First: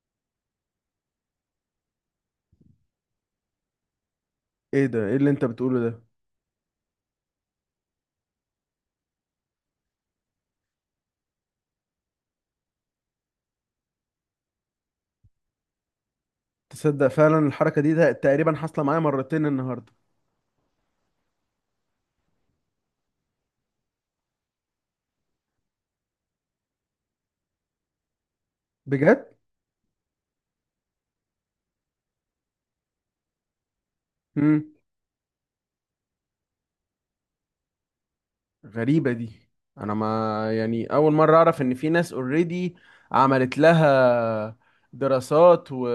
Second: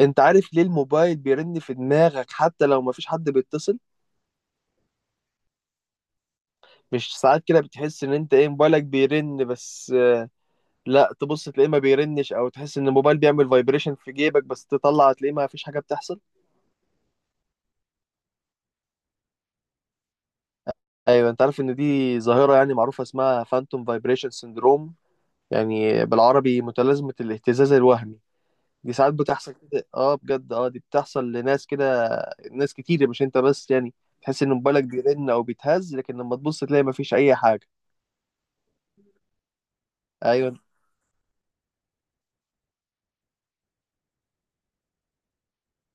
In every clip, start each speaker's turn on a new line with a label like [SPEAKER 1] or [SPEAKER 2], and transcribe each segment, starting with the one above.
[SPEAKER 1] انت عارف ليه الموبايل بيرن في دماغك حتى لو مفيش حد بيتصل؟
[SPEAKER 2] ايه ده؟ ايه اللي انت بتقوله ده؟
[SPEAKER 1] مش ساعات كده بتحس ان انت ايه موبايلك بيرن بس لا، تبص تلاقيه ما بيرنش او تحس ان الموبايل بيعمل فايبريشن في جيبك بس تطلع تلاقيه ما فيش حاجة بتحصل.
[SPEAKER 2] تصدق فعلا الحركه دي ده تقريبا حاصله معايا مرتين النهارده.
[SPEAKER 1] ايوه، انت عارف ان دي ظاهرة يعني معروفة اسمها فانتوم فايبريشن سيندروم، يعني بالعربي متلازمة الاهتزاز الوهمي. دي ساعات
[SPEAKER 2] بجد.
[SPEAKER 1] بتحصل كده، بجد، دي بتحصل لناس كده. ناس كتير مش انت بس، يعني تحس ان
[SPEAKER 2] امم
[SPEAKER 1] موبايلك بيرن او بيتهز لكن لما تبص تلاقي مفيش اي حاجة.
[SPEAKER 2] غريبه دي. انا ما.
[SPEAKER 1] ايوه،
[SPEAKER 2] يعني اول مره اعرف ان في ناس اوريدي عملت لها دراسات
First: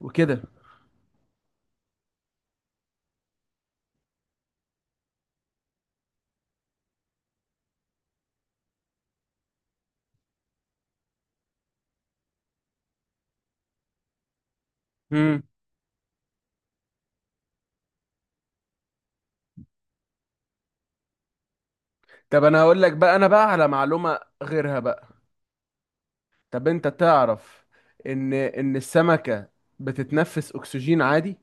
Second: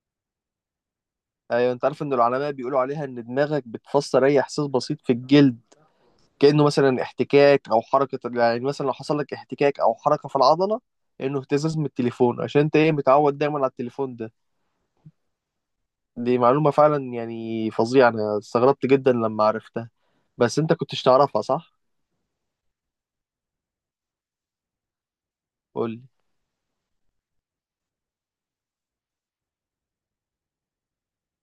[SPEAKER 2] وكده.
[SPEAKER 1] ايوه، انت عارف ان العلماء بيقولوا عليها ان دماغك بتفسر اي احساس بسيط في الجلد، كانه مثلا احتكاك او حركه، يعني مثلا لو حصل لك احتكاك او حركه في العضله، انه اهتزاز من التليفون عشان انت ايه متعود دايما على التليفون ده.
[SPEAKER 2] امم
[SPEAKER 1] دي معلومه فعلا يعني فظيعه، انا استغربت جدا لما عرفتها. بس انت كنتش تعرفها، صح؟
[SPEAKER 2] طب انا هقول لك بقى، انا بقى على معلومه غيرها بقى.
[SPEAKER 1] قول لي.
[SPEAKER 2] طب انت تعرف ان السمكه بتتنفس اكسجين عادي.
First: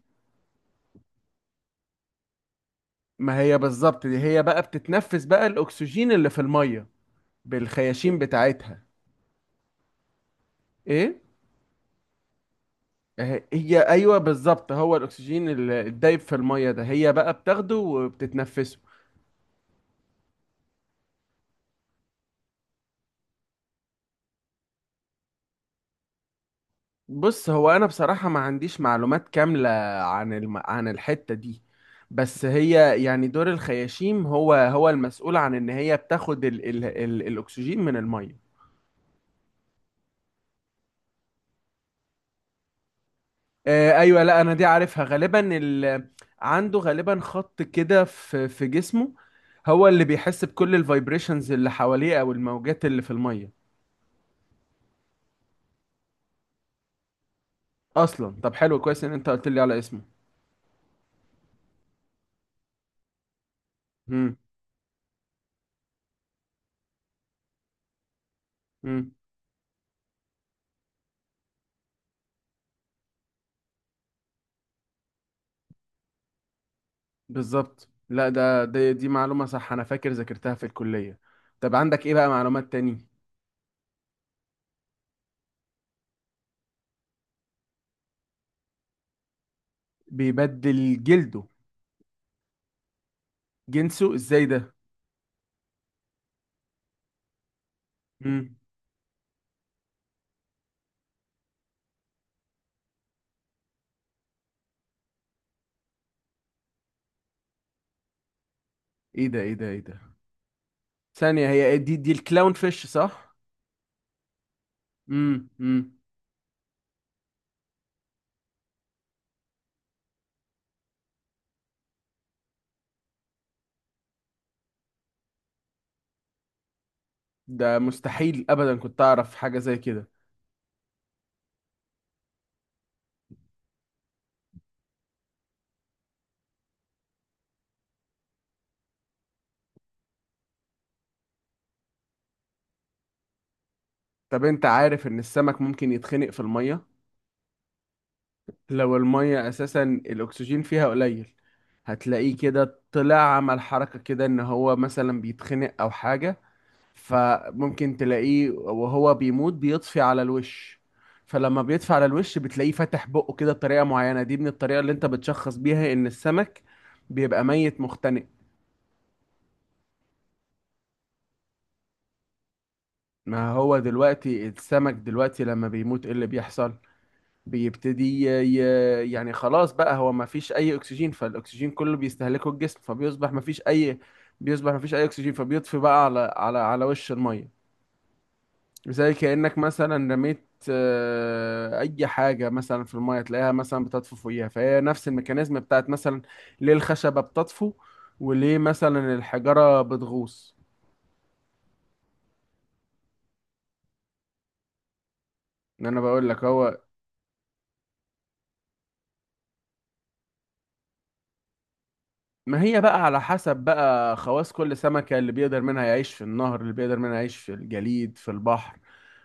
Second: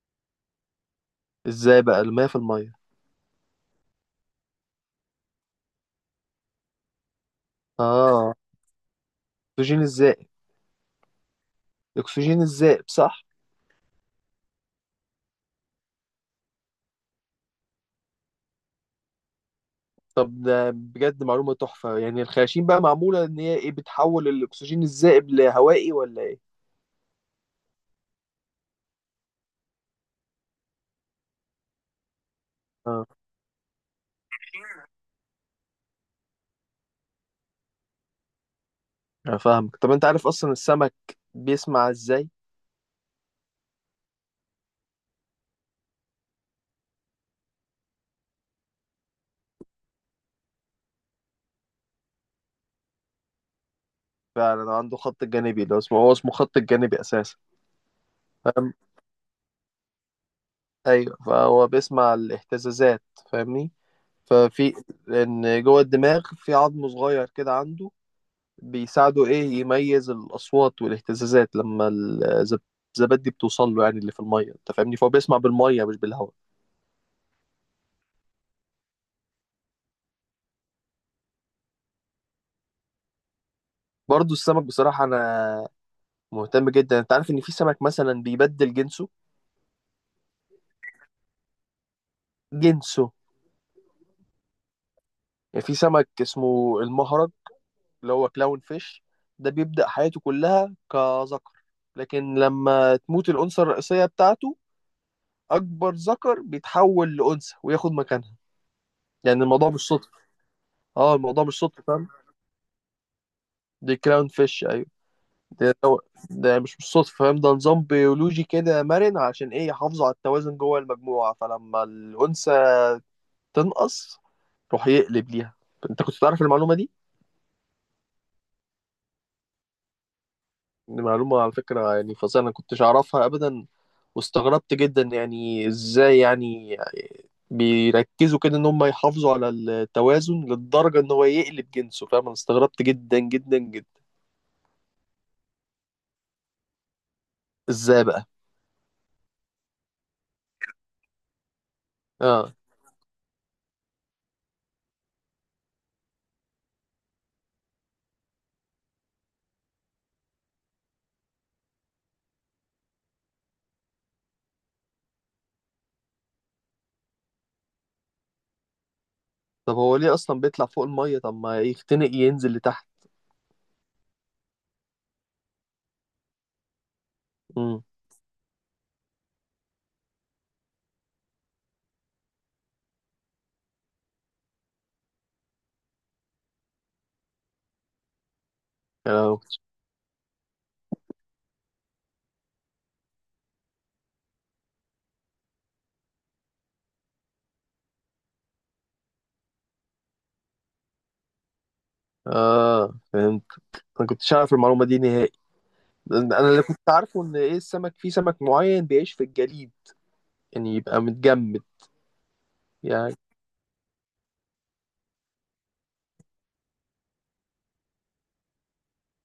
[SPEAKER 1] ازاي بقى؟ المية في المية.
[SPEAKER 2] ما هي بالظبط دي، هي بقى بتتنفس بقى الاكسجين اللي في الميه بالخياشيم
[SPEAKER 1] اه.
[SPEAKER 2] بتاعتها.
[SPEAKER 1] اكسجين الزائب.
[SPEAKER 2] ايه؟
[SPEAKER 1] اكسجين الزائب، صح؟
[SPEAKER 2] هي ايوه بالظبط، هو الاكسجين الدايب في الميه ده، هي بقى بتاخده وبتتنفسه.
[SPEAKER 1] طب ده بجد معلومه تحفه، يعني الخياشيم بقى معموله ان هي ايه بتحول الاكسجين الزائب لهوائي ولا ايه؟
[SPEAKER 2] بص، هو انا بصراحه ما عنديش معلومات كامله عن عن الحته دي، بس هي
[SPEAKER 1] اه،
[SPEAKER 2] يعني دور الخياشيم هو هو المسؤول عن ان هي بتاخد الاكسجين من الميه.
[SPEAKER 1] انا فاهمك. طب انت عارف اصلا السمك بيسمع ازاي؟
[SPEAKER 2] ايوه، لا انا دي عارفها، عنده غالبا خط كده في جسمه، هو اللي بيحس بكل الفايبريشنز اللي حواليه او الموجات اللي في الميه
[SPEAKER 1] فعلا عنده خط الجانبي، لو اسمه هو اسمه خط الجانبي اساسا.
[SPEAKER 2] اصلا. طب
[SPEAKER 1] فاهم.
[SPEAKER 2] حلو، كويس ان انت قلت لي على اسمه.
[SPEAKER 1] ايوه، فهو بيسمع الاهتزازات، فاهمني.
[SPEAKER 2] امم.
[SPEAKER 1] ففي، ان جوه الدماغ في عظم صغير كده عنده
[SPEAKER 2] امم.
[SPEAKER 1] بيساعده ايه يميز الاصوات والاهتزازات لما الزبادي بتوصل له، يعني اللي في الميه، انت فاهمني، فهو بيسمع بالميه مش بالهواء.
[SPEAKER 2] بالظبط، لا ده دي معلومة صح، انا فاكر ذاكرتها في الكلية. طب عندك ايه بقى معلومات تاني؟
[SPEAKER 1] برضه السمك بصراحه انا مهتم جدا. انت عارف ان في سمك مثلا بيبدل جنسه؟
[SPEAKER 2] بيبدل جلده؟
[SPEAKER 1] جنسه.
[SPEAKER 2] جنسه ازاي ده؟
[SPEAKER 1] يعني في سمك اسمه المهرج، اللي هو
[SPEAKER 2] امم.
[SPEAKER 1] كلاون فيش، ده بيبدأ حياته كلها كذكر، لكن لما تموت الأنثى الرئيسية بتاعته، أكبر ذكر بيتحول لأنثى وياخد مكانها.
[SPEAKER 2] ايه ده؟
[SPEAKER 1] يعني
[SPEAKER 2] ايه ده؟
[SPEAKER 1] الموضوع
[SPEAKER 2] ايه
[SPEAKER 1] مش
[SPEAKER 2] ده؟
[SPEAKER 1] صدفة. اه الموضوع
[SPEAKER 2] ثانية،
[SPEAKER 1] مش
[SPEAKER 2] هي إيه
[SPEAKER 1] صدفة،
[SPEAKER 2] دي؟
[SPEAKER 1] فاهم.
[SPEAKER 2] دي الكلاون فيش صح؟
[SPEAKER 1] دي كلاون فيش، أيوه.
[SPEAKER 2] امم.
[SPEAKER 1] ده,
[SPEAKER 2] امم.
[SPEAKER 1] ده ده مش صدفة، فاهم، ده نظام بيولوجي كده مرن عشان إيه يحافظوا على التوازن جوه المجموعة، فلما الأنثى تنقص، روح يقلب ليها. أنت كنت تعرف المعلومة دي؟
[SPEAKER 2] ده مستحيل ابدا كنت اعرف حاجة زي كده.
[SPEAKER 1] دي معلومة على فكرة يعني فظيعة، أنا كنتش أعرفها أبدا، واستغربت جدا، يعني إزاي يعني بيركزوا كده إن هم يحافظوا على التوازن للدرجة إن هو يقلب جنسه، فاهم، أنا استغربت جدا جدا جدا.
[SPEAKER 2] طب انت عارف ان السمك ممكن يتخنق في المية؟
[SPEAKER 1] إزاي بقى؟
[SPEAKER 2] لو المية اساسا الاكسجين فيها قليل، هتلاقيه
[SPEAKER 1] آه.
[SPEAKER 2] كده طلع عمل حركة كده ان هو مثلا بيتخنق او حاجة. فممكن تلاقيه وهو بيموت بيطفي على الوش. فلما بيطفي على الوش، بتلاقيه فاتح بقه كده بطريقة معينة. دي من الطريقة اللي انت بتشخص بيها ان السمك بيبقى ميت مختنق.
[SPEAKER 1] طب هو ليه أصلا بيطلع فوق المية؟ طب ما يختنق، ينزل لتحت.
[SPEAKER 2] ما هو دلوقتي السمك دلوقتي لما بيموت، ايه اللي بيحصل؟
[SPEAKER 1] امم.
[SPEAKER 2] بيبتدي ي... يعني خلاص بقى، هو ما فيش اي اكسجين، فالاكسجين كله بيستهلكه الجسم، فبيصبح ما فيش اي بيصبح ما فيش اي اكسجين، فبيطفي بقى على وش المية. زي
[SPEAKER 1] آه.
[SPEAKER 2] كأنك مثلا رميت أي حاجة مثلا في المية تلاقيها مثلا بتطفو فوقيها. فهي نفس الميكانيزم بتاعت مثلا ليه الخشبة بتطفو وليه مثلا الحجارة بتغوص.
[SPEAKER 1] آه، فهمت. أنا كنتش أعرف المعلومة دي نهائي.
[SPEAKER 2] إن أنا بقول
[SPEAKER 1] أنا
[SPEAKER 2] لك
[SPEAKER 1] اللي
[SPEAKER 2] هو
[SPEAKER 1] كنت عارفه إن إيه السمك، في سمك معين بيعيش في الجليد، يعني يبقى متجمد.
[SPEAKER 2] ما هي بقى
[SPEAKER 1] يعني،
[SPEAKER 2] على حسب بقى خواص كل سمكة، اللي بيقدر منها يعيش في النهر، اللي بيقدر منها يعيش في الجليد، في البحر،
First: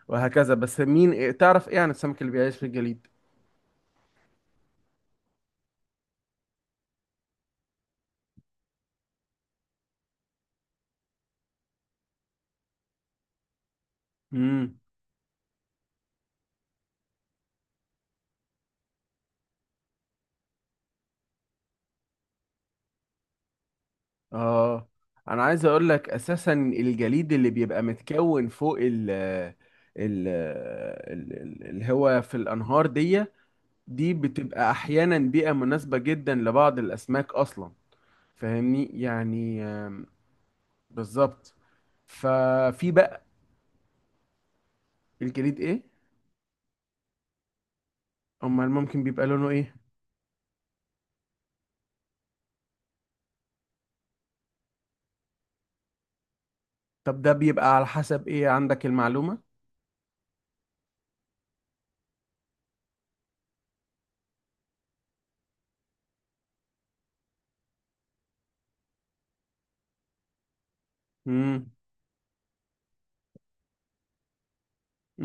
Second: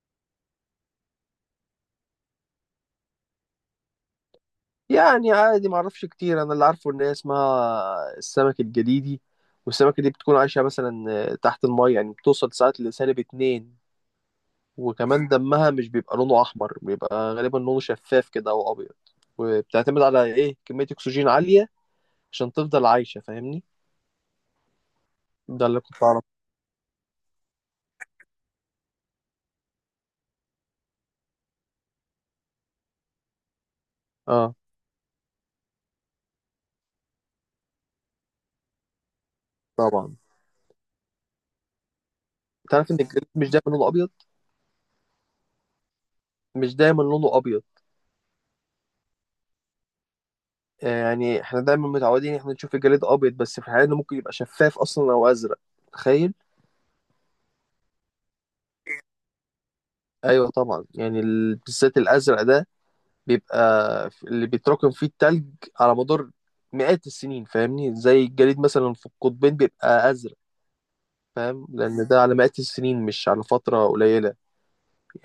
[SPEAKER 2] وهكذا. بس مين تعرف إيه عن السمك اللي بيعيش في الجليد؟
[SPEAKER 1] يعني عادي، ما اعرفش كتير. انا اللي عارفه ان هي اسمها السمك الجليدي، والسمكه دي بتكون عايشه مثلا تحت الماء، يعني بتوصل ساعات لسالب اتنين. وكمان دمها مش بيبقى لونه احمر، بيبقى غالبا لونه شفاف كده او ابيض، وبتعتمد على ايه كميه اكسجين عاليه عشان تفضل عايشه، فاهمني.
[SPEAKER 2] اه. انا عايز
[SPEAKER 1] ده اللي
[SPEAKER 2] اقول
[SPEAKER 1] كنت
[SPEAKER 2] لك
[SPEAKER 1] اعرفه.
[SPEAKER 2] اساسا الجليد اللي بيبقى متكون فوق اللي هو في الانهار دي، دي
[SPEAKER 1] اه،
[SPEAKER 2] بتبقى احيانا بيئة مناسبة جدا لبعض الاسماك اصلا. فاهمني، يعني
[SPEAKER 1] طبعا.
[SPEAKER 2] بالظبط.
[SPEAKER 1] تعرف
[SPEAKER 2] ففي
[SPEAKER 1] ان الجليد
[SPEAKER 2] بقى.
[SPEAKER 1] مش دايما لونه ابيض؟
[SPEAKER 2] الجليد ايه؟
[SPEAKER 1] مش دايما لونه ابيض.
[SPEAKER 2] امال ممكن بيبقى لونه ايه؟
[SPEAKER 1] يعني احنا دايما متعودين احنا نشوف الجليد ابيض، بس في الحقيقه انه ممكن يبقى شفاف اصلا او ازرق. تخيل.
[SPEAKER 2] طب ده بيبقى على حسب ايه عندك المعلومة؟
[SPEAKER 1] ايوه طبعا، يعني بالذات الازرق ده بيبقى، اللي بيتراكم فيه التلج على مدار مئات السنين، فاهمني، زي الجليد مثلا في القطبين بيبقى ازرق. فاهم،
[SPEAKER 2] امم.
[SPEAKER 1] لان ده على مئات السنين مش على فتره قليله.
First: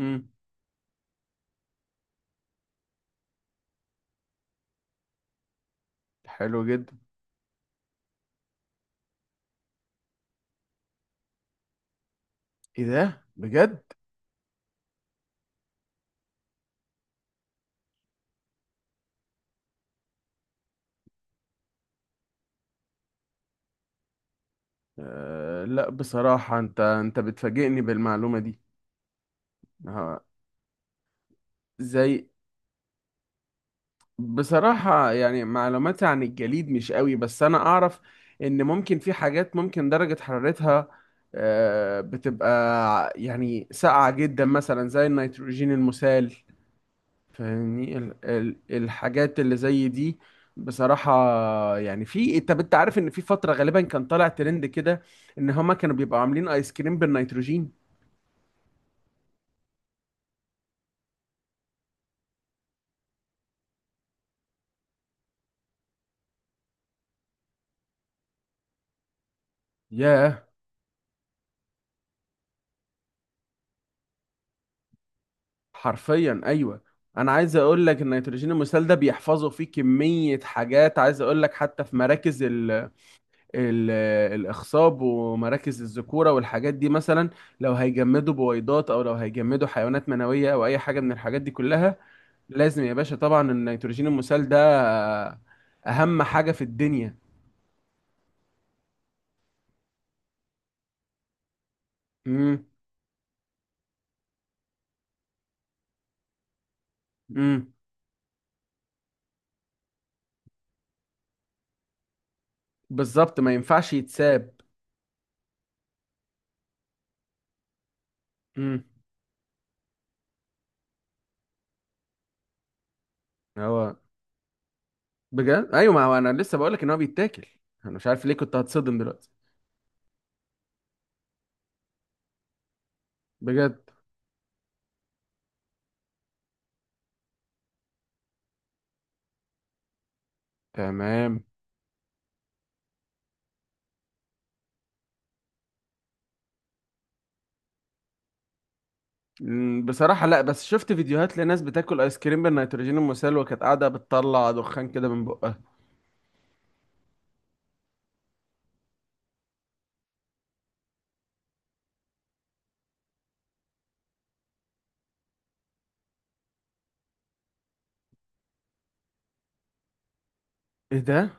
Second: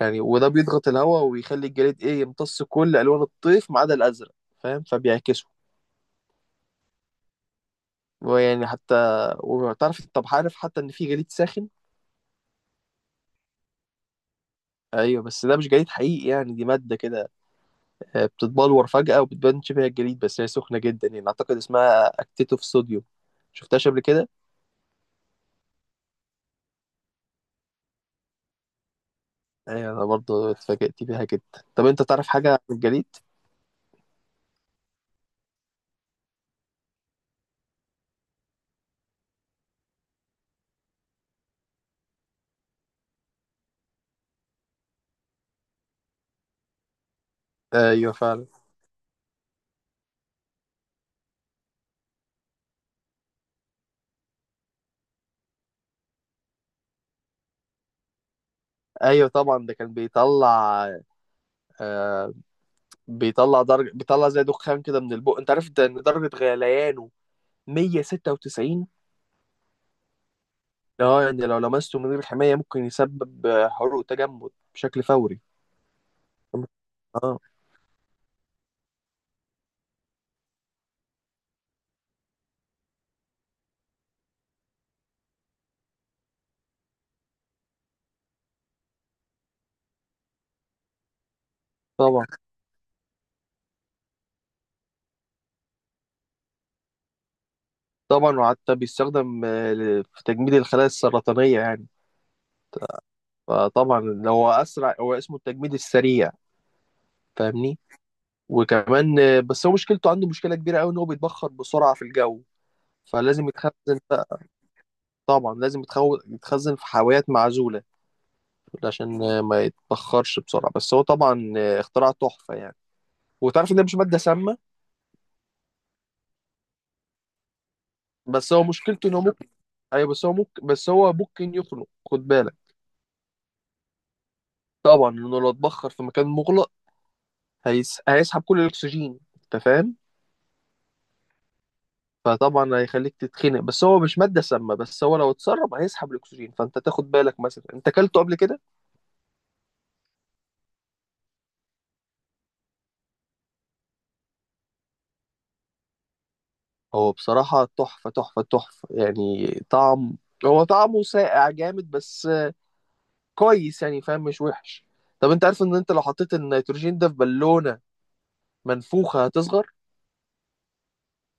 [SPEAKER 1] يعني وده بيضغط الهواء ويخلي الجليد ايه يمتص كل الوان الطيف ما عدا الازرق، فاهم، فبيعكسه.
[SPEAKER 2] حلو جدا.
[SPEAKER 1] ويعني حتى، وتعرف؟ طب عارف حتى ان في جليد ساخن؟
[SPEAKER 2] ايه ده بجد؟
[SPEAKER 1] ايوه، بس ده مش جليد حقيقي، يعني دي ماده كده بتتبلور فجأة وبتبان شبه الجليد، بس هي سخنة جدا، يعني أعتقد اسمها أكتيتوف صوديوم. شفتهاش قبل كده؟
[SPEAKER 2] أه لا بصراحة انت بتفاجئني بالمعلومة دي.
[SPEAKER 1] أيوة، أنا
[SPEAKER 2] ها؟
[SPEAKER 1] برضه اتفاجأت بيها جدا. طب أنت
[SPEAKER 2] زي.
[SPEAKER 1] تعرف حاجة عن الجليد؟
[SPEAKER 2] بصراحة يعني معلوماتي عن الجليد مش قوي، بس انا اعرف ان ممكن في حاجات ممكن درجة حرارتها أه بتبقى يعني ساقعة جدا، مثلا زي النيتروجين المسال. فاهمني،
[SPEAKER 1] أيوة
[SPEAKER 2] ال
[SPEAKER 1] فعلا.
[SPEAKER 2] ال الحاجات اللي زي دي. بصراحة يعني في. طب انت عارف ان في فترة غالبا كان طالع ترند كده ان هما كانوا بيبقوا عاملين ايس كريم بالنيتروجين؟
[SPEAKER 1] أيوة طبعا ده كان بيطلع، آه بيطلع درجة، بيطلع زي دخان كده من البق، أنت عارف ده، إن درجة غليانه 196.
[SPEAKER 2] ياه.
[SPEAKER 1] اه، يعني لو لمسته من غير حماية ممكن يسبب حروق تجمد بشكل فوري.
[SPEAKER 2] حرفيا ايوه. انا
[SPEAKER 1] اه
[SPEAKER 2] عايز اقول لك النيتروجين المسال ده بيحفظوا فيه كميه حاجات. عايز اقول لك حتى في مراكز ال ال الاخصاب، ومراكز الذكوره، والحاجات دي مثلا، لو هيجمدوا بويضات او لو هيجمدوا حيوانات منويه او اي حاجه من الحاجات دي كلها،
[SPEAKER 1] طبعا.
[SPEAKER 2] لازم يا باشا طبعا النيتروجين المسال ده اهم حاجه في الدنيا.
[SPEAKER 1] طبعا، وحتى بيستخدم في تجميد الخلايا السرطانية، يعني
[SPEAKER 2] امم.
[SPEAKER 1] فطبعا هو اسرع، هو اسمه التجميد السريع،
[SPEAKER 2] امم.
[SPEAKER 1] فاهمني. وكمان بس هو مشكلته عنده مشكله كبيره قوي ان هو بيتبخر بسرعه في الجو،
[SPEAKER 2] بالظبط،
[SPEAKER 1] فلازم
[SPEAKER 2] ما ينفعش
[SPEAKER 1] يتخزن بقى.
[SPEAKER 2] يتساب.
[SPEAKER 1] طبعا لازم يتخزن في حاويات معزوله
[SPEAKER 2] امم.
[SPEAKER 1] عشان ما يتبخرش بسرعه، بس هو طبعا اختراع تحفه يعني. وتعرف ان ده مش
[SPEAKER 2] هو
[SPEAKER 1] ماده سامه؟
[SPEAKER 2] بجد؟ ايوه، ما هو انا لسه بقول لك ان هو بيتاكل. انا مش عارف ليه
[SPEAKER 1] بس
[SPEAKER 2] كنت
[SPEAKER 1] هو
[SPEAKER 2] هتصدم
[SPEAKER 1] مشكلته انه
[SPEAKER 2] دلوقتي.
[SPEAKER 1] ممكن. ايوه، بس هو ممكن يخنق، خد بالك.
[SPEAKER 2] بجد.
[SPEAKER 1] طبعا، لانه لو اتبخر في مكان مغلق هيسحب كل الاكسجين، انت فاهم.
[SPEAKER 2] تمام.
[SPEAKER 1] فطبعا هيخليك تتخنق، بس هو مش ماده سامه، بس هو لو اتسرب هيسحب الاكسجين، فانت تاخد بالك. مثلا انت اكلته قبل كده؟
[SPEAKER 2] بصراحة لا، بس شفت فيديوهات لناس بتاكل ايس كريم بالنيتروجين المسال وكانت قاعدة بتطلع دخان كده من بقها.
[SPEAKER 1] هو بصراحه تحفه تحفه تحفه، يعني طعم، هو طعمه ساقع جامد، بس كويس يعني، فاهم، مش وحش. طب انت عارف ان انت لو حطيت النيتروجين ده في بالونه منفوخه هتصغر؟
[SPEAKER 2] ايه ده؟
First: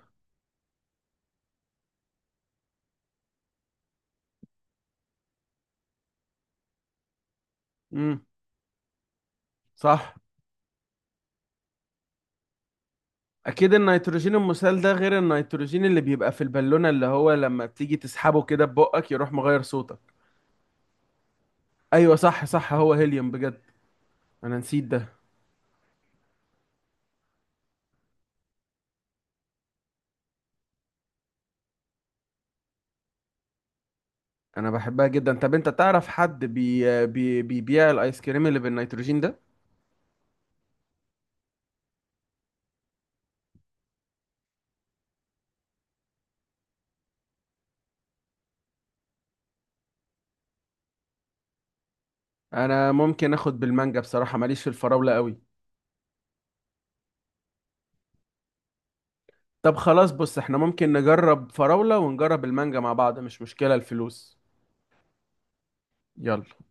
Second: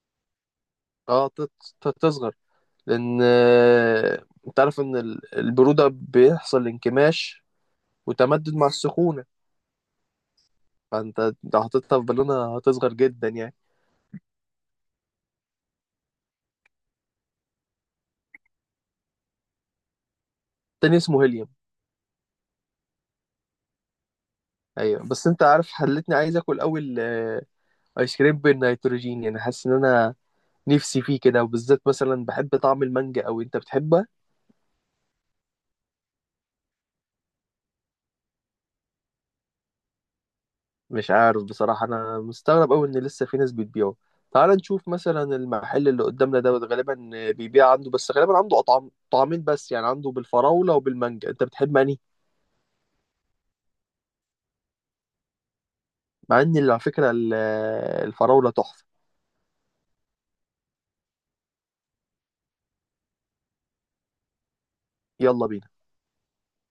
[SPEAKER 1] اه، هتصغر، لان انت عارف ان البروده بيحصل انكماش
[SPEAKER 2] امم.
[SPEAKER 1] وتمدد مع السخونه،
[SPEAKER 2] صح.
[SPEAKER 1] فانت لو حطيتها في بالونه هتصغر جدا يعني.
[SPEAKER 2] اكيد النيتروجين المسال ده غير النيتروجين اللي بيبقى في البالونة اللي هو لما بتيجي تسحبه كده ببقك يروح مغير صوتك.
[SPEAKER 1] تاني اسمه هيليوم.
[SPEAKER 2] ايوه صح صح، هو هيليوم بجد، انا نسيت
[SPEAKER 1] ايوه.
[SPEAKER 2] ده.
[SPEAKER 1] بس انت عارف خلتني عايز اكل اول ايس كريم بالنيتروجين، يعني حاسس ان انا نفسي فيه كده، وبالذات مثلا بحب طعم المانجا، او انت بتحبها؟
[SPEAKER 2] انا بحبها جدا. طب انت تعرف حد بي بي بيبيع الايس كريم اللي بالنيتروجين ده؟
[SPEAKER 1] مش عارف بصراحه، انا مستغرب قوي ان لسه في ناس بتبيعه. تعال نشوف مثلا المحل اللي قدامنا دوت غالبا بيبيع عنده، بس غالبا عنده اطعم طعمين بس، يعني عنده بالفراوله وبالمانجا، انت بتحب انهي؟
[SPEAKER 2] انا ممكن اخد بالمانجا بصراحة، ماليش في الفراولة قوي.
[SPEAKER 1] مع ان على فكره الفراوله تحفه.
[SPEAKER 2] طب خلاص، بص احنا ممكن نجرب فراولة ونجرب المانجا مع بعض، مش مشكلة الفلوس.
[SPEAKER 1] يلا بينا.
[SPEAKER 2] يلا.